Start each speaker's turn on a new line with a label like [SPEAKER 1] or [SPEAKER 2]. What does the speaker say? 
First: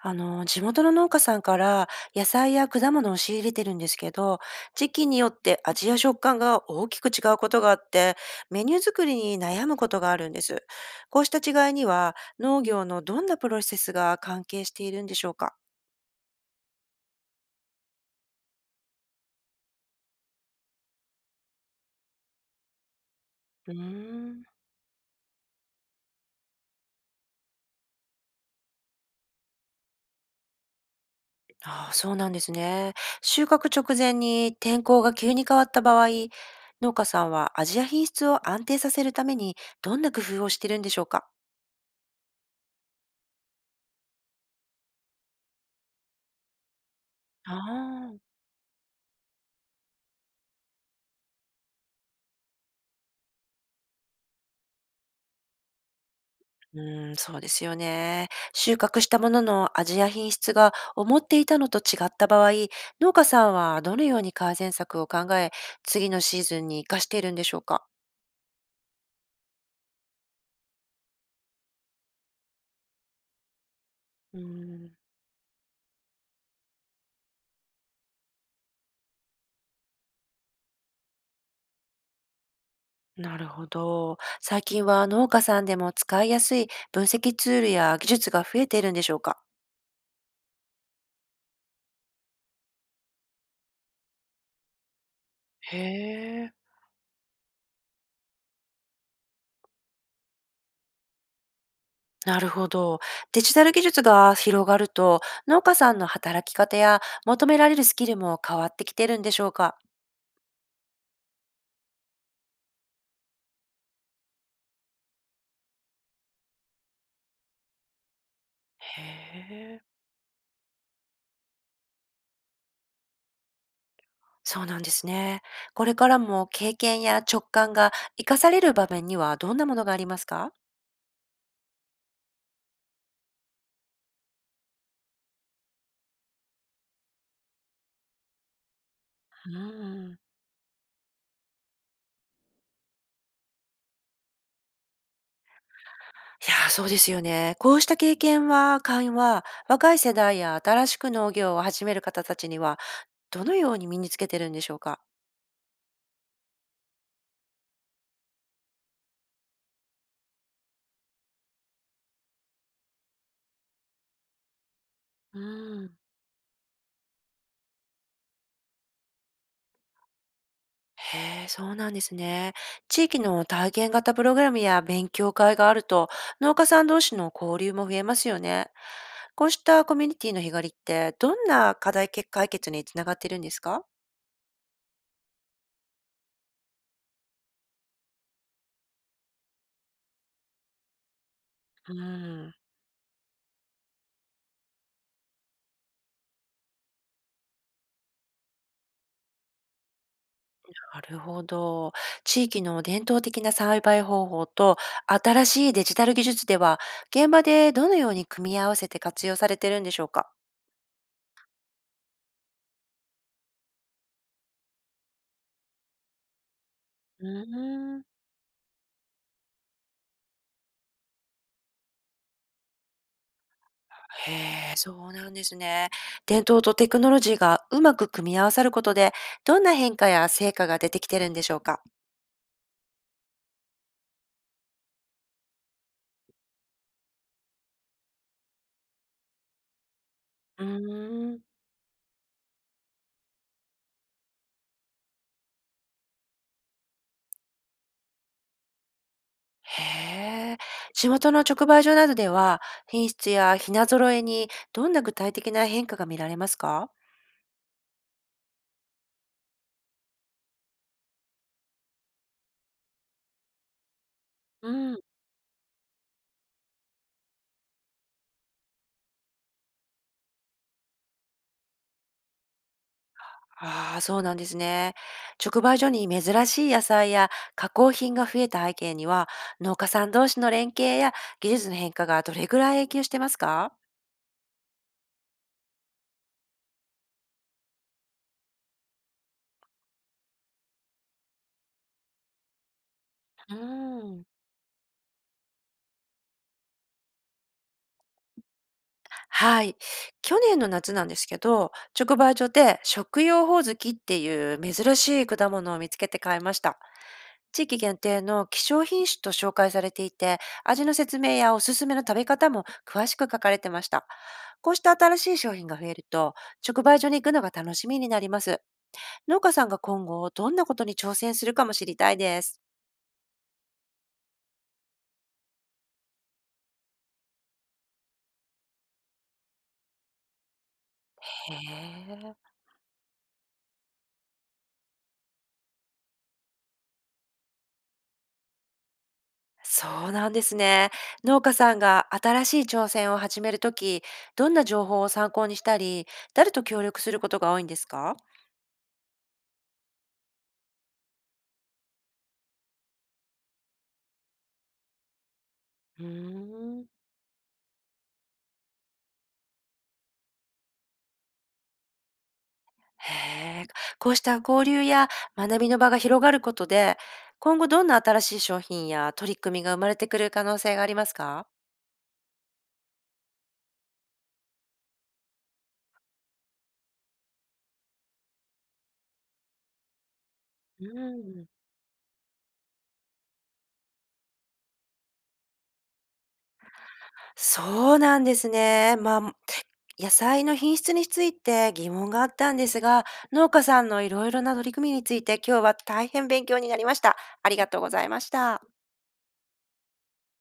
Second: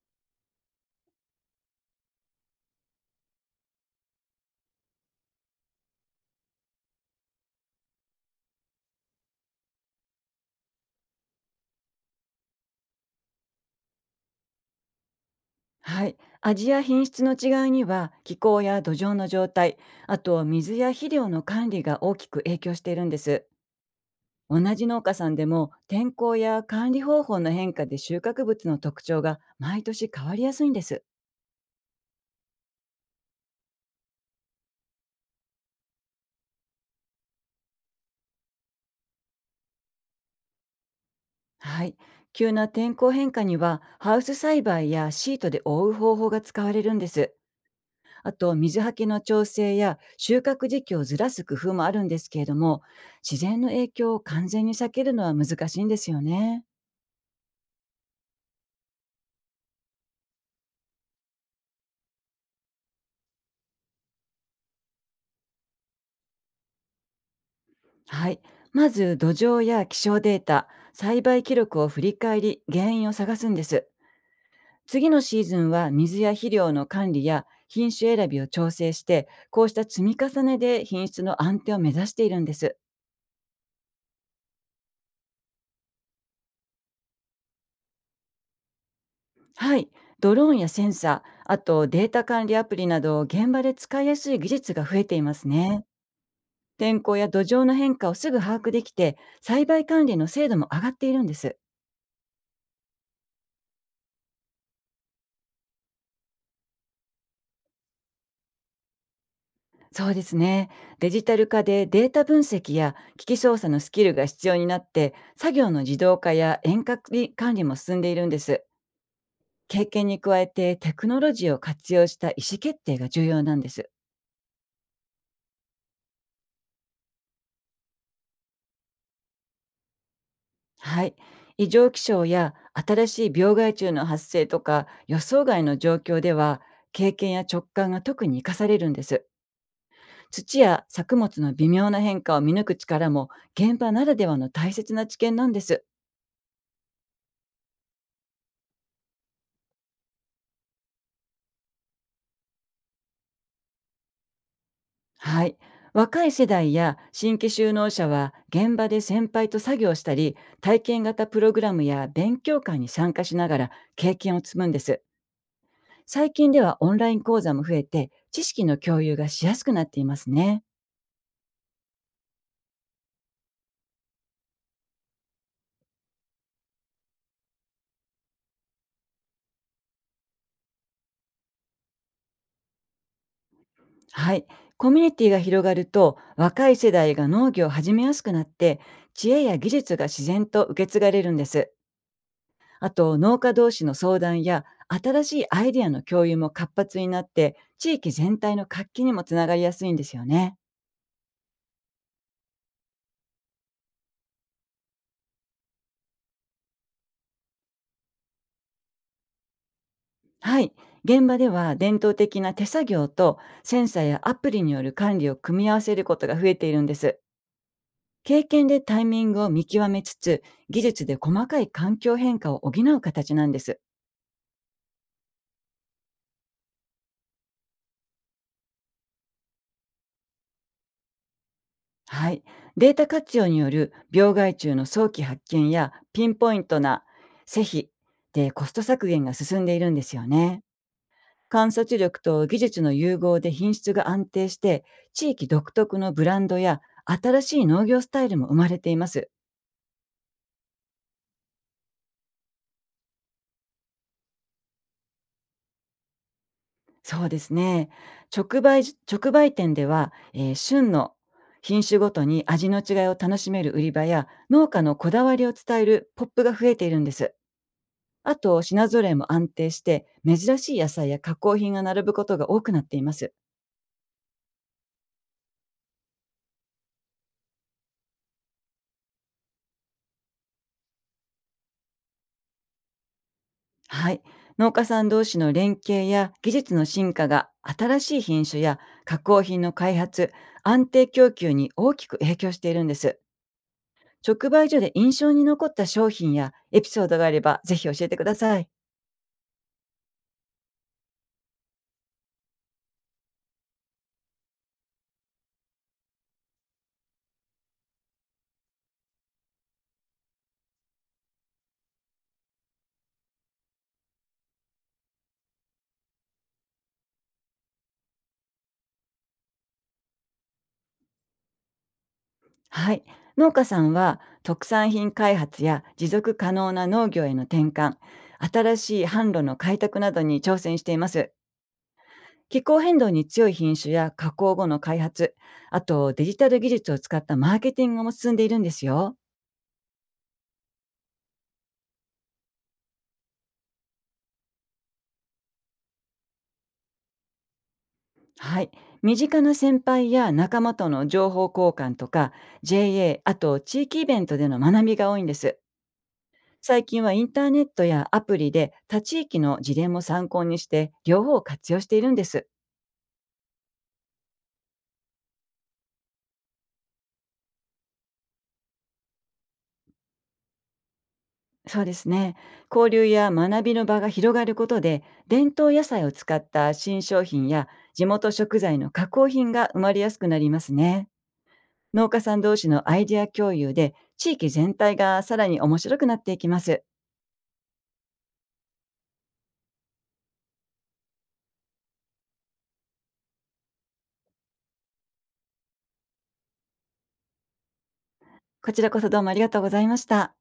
[SPEAKER 1] 地元の農家さんから野菜や果物を仕入れてるんですけど、時期によって味や食感が大きく違うことがあって、メニュー作りに悩むことがあるんです。こうした違いには農業のどんなプロセスが関係しているんでしょうか？
[SPEAKER 2] はい。味や品質の違いには気候や土壌の状態、あと水や肥料の管理が大きく影響しているんです。
[SPEAKER 1] うーん。
[SPEAKER 2] 同じ農家さんでも天候や管理方法の変化で収穫物の特徴が毎年変わりやすいんです。
[SPEAKER 1] ああ、そうなんですね。収穫直前に天候が急に変わった場合、農家さんは味や品質を安定させるためにどんな工夫をしてるんでしょうか？
[SPEAKER 2] はい。急な天候変化にはハウス栽培やシートで覆う方法が使われるんです。
[SPEAKER 1] ああー。
[SPEAKER 2] あと水はけの調整や収穫時期をずらす工夫もあるんですけれども、自然の影響を完全に避けるのは難しいんですよね。
[SPEAKER 1] うーん、そうですよね。収穫したものの味や品質が思っていたのと違った場合、農家さんはどのように改善策を考え、次のシーズンに活かしているんでしょうか？
[SPEAKER 2] はい。まず土壌や気象データ、栽培記録を振り返り、原因を探すんです。
[SPEAKER 1] うーん、
[SPEAKER 2] 次のシーズンは水や肥料の管理や品種選びを調整して、こうした積み重ねで品質の安定を目指しているんです。
[SPEAKER 1] なるほど。最近は農家さんでも使いやすい分析ツールや技術が増えているんでしょうか？
[SPEAKER 2] はい。ドローンやセンサー、あとデータ管理アプリなど現場で使いやすい技術が増えていますね。
[SPEAKER 1] へえ。
[SPEAKER 2] 天候や土壌の変化をすぐ把握できて、栽培管理の精度も上がっているんです。
[SPEAKER 1] なるほど。デジタル技術が広がると、農家さんの働き方や求められるスキルも変わってきてるんでしょうか？
[SPEAKER 2] そうですね。デジタル化でデータ分析や機器操作のスキルが必要になって、作業の自動化や遠隔管理も進んでいるんです。
[SPEAKER 1] へえ。
[SPEAKER 2] 経験に加えてテクノロジーを活用した意思決定が重要なんです。
[SPEAKER 1] そうなんですね。これからも経験や直感が活かされる場面にはどんなものがありますか？
[SPEAKER 2] はい。異常気象や新しい病害虫の発生とか予想外の状況では、経験や直感が特に生かされるんです。
[SPEAKER 1] うん。
[SPEAKER 2] 土や作物の微妙な変化を見抜く力も現場ならではの大切な知見なんです。
[SPEAKER 1] いやー、そうですよね。こうした経験は、会は若い世代や新しく農業を始める方たちには、どのように身につけてるんでしょうか？
[SPEAKER 2] はい。若い世代や新規就農者は現場で先輩と作業したり、体験型プログラムや勉強会に参加しながら経験を積むんです。
[SPEAKER 1] うん。
[SPEAKER 2] 最近ではオンライン講座も増えて、知識の共有がしやすくなっていますね。
[SPEAKER 1] へえ、そうなんですね。地域の体験型プログラムや勉強会があると、農家さん同士の交流も増えますよね。こうしたコミュニティの日狩りって、どんな課題解決につながっているんですか？
[SPEAKER 2] はい。コミュニティが広がると若い世代が農業を始めやすくなって、知恵や技術が自然と受け継がれるんです。
[SPEAKER 1] うーん、
[SPEAKER 2] あと農家同士の相談や新しいアイデアの共有も活発になって、地域全体の活気にもつながりやすいんですよね。
[SPEAKER 1] なるほど。地域の伝統的な栽培方法と新しいデジタル技術では、現場でどのように組み合わせて活用されてるんでしょうか？
[SPEAKER 2] はい。現場では伝統的な手作業と、センサーやアプリによる管理を組み合わせることが増えているんです。
[SPEAKER 1] うーん。
[SPEAKER 2] 経験でタイミングを見極めつつ、技術で細かい環境変化を補う形なんです。
[SPEAKER 1] へえ、そうなんですね。伝統とテクノロジーがうまく組み合わさることで、どんな変化や成果が出てきてるんでしょうか？
[SPEAKER 2] はい。データ活用による病害虫の早期発見やピンポイントな施肥でコスト削減が進んでいるんですよね。
[SPEAKER 1] うーん。
[SPEAKER 2] 観察力と技術の融合で品質が安定して、地域独特のブランドや新しい農業スタイルも生まれています。
[SPEAKER 1] へえ。地元の直売所などでは、品質や品揃えにどんな具体的な変化が見られますか？
[SPEAKER 2] そうですね。直売直売店では、旬の品種ごとに味の違いを楽しめる売り場や、農
[SPEAKER 1] う
[SPEAKER 2] 家の
[SPEAKER 1] ん。
[SPEAKER 2] こだわりを伝えるポップが増えているんです。あと品揃えも安定して、珍しい野菜や加工品が並ぶことが多くなっています。
[SPEAKER 1] ああ、そうなんですね。直売所に珍しい野菜や加工品が増えた背景には、農家さん同士の連携や技術の変化がどれぐらい影響してますか？
[SPEAKER 2] はい。農家さん同士の連携や技術の進化が、新しい品種や加工品の開発、安定供給に大きく影響しているんです。
[SPEAKER 1] うーん。
[SPEAKER 2] 直売所で印象に残った商品やエピソードがあれば、ぜひ教えてください。
[SPEAKER 1] はい。去年の夏なんですけど、直売所で食用ホウズキっていう珍しい果物を見つけて買いました。地域限定の希少品種と紹介されていて、味の説明やおすすめの食べ方も詳しく書かれてました。こうした新しい商品が増えると、直売所に行くのが楽しみになります。農家さんが今後、どんなことに挑戦するかも知りたいです。
[SPEAKER 2] はい。農家さんは特産品開発や持続可能な農業への転換、新しい販路の開拓などに挑戦しています。
[SPEAKER 1] へえ、
[SPEAKER 2] 気候変動に強い品種や加工後の開発、あとデジタル技術を使ったマーケティングも進んでいるんですよ。
[SPEAKER 1] そうなんですね。農家さんが新しい挑戦を始めるとき、どんな情報を参考にしたり、誰と協力することが多いんですか？
[SPEAKER 2] はい。身近な先輩や仲間との情報交換とか JA、 あと地域イベントでの学びが多いんです。
[SPEAKER 1] うー
[SPEAKER 2] 最
[SPEAKER 1] ん。
[SPEAKER 2] 近はインターネットやアプリで他地域の事例も参考にして、両方を活用しているんです。
[SPEAKER 1] へえ、こうした交流や学びの場が広がることで、今後どんな新しい商品や取り組みが生まれてくる可能性がありますか？
[SPEAKER 2] そうですね。交流や学びの場が広がることで、伝統野菜を使った新商品や地元食材の加工品が生まれやすくなります
[SPEAKER 1] う
[SPEAKER 2] ね。
[SPEAKER 1] ん。
[SPEAKER 2] 農家さん同士のアイデア共有で、地域全体がさらに面白くなっていきます。
[SPEAKER 1] そうなんですね。まあ、野菜の品質について疑問があったんですが、農家さんのいろいろな取り組みについて今日は大変勉強になりました。ありがとうございました。
[SPEAKER 2] こちらこそ、どうもありがとうございました。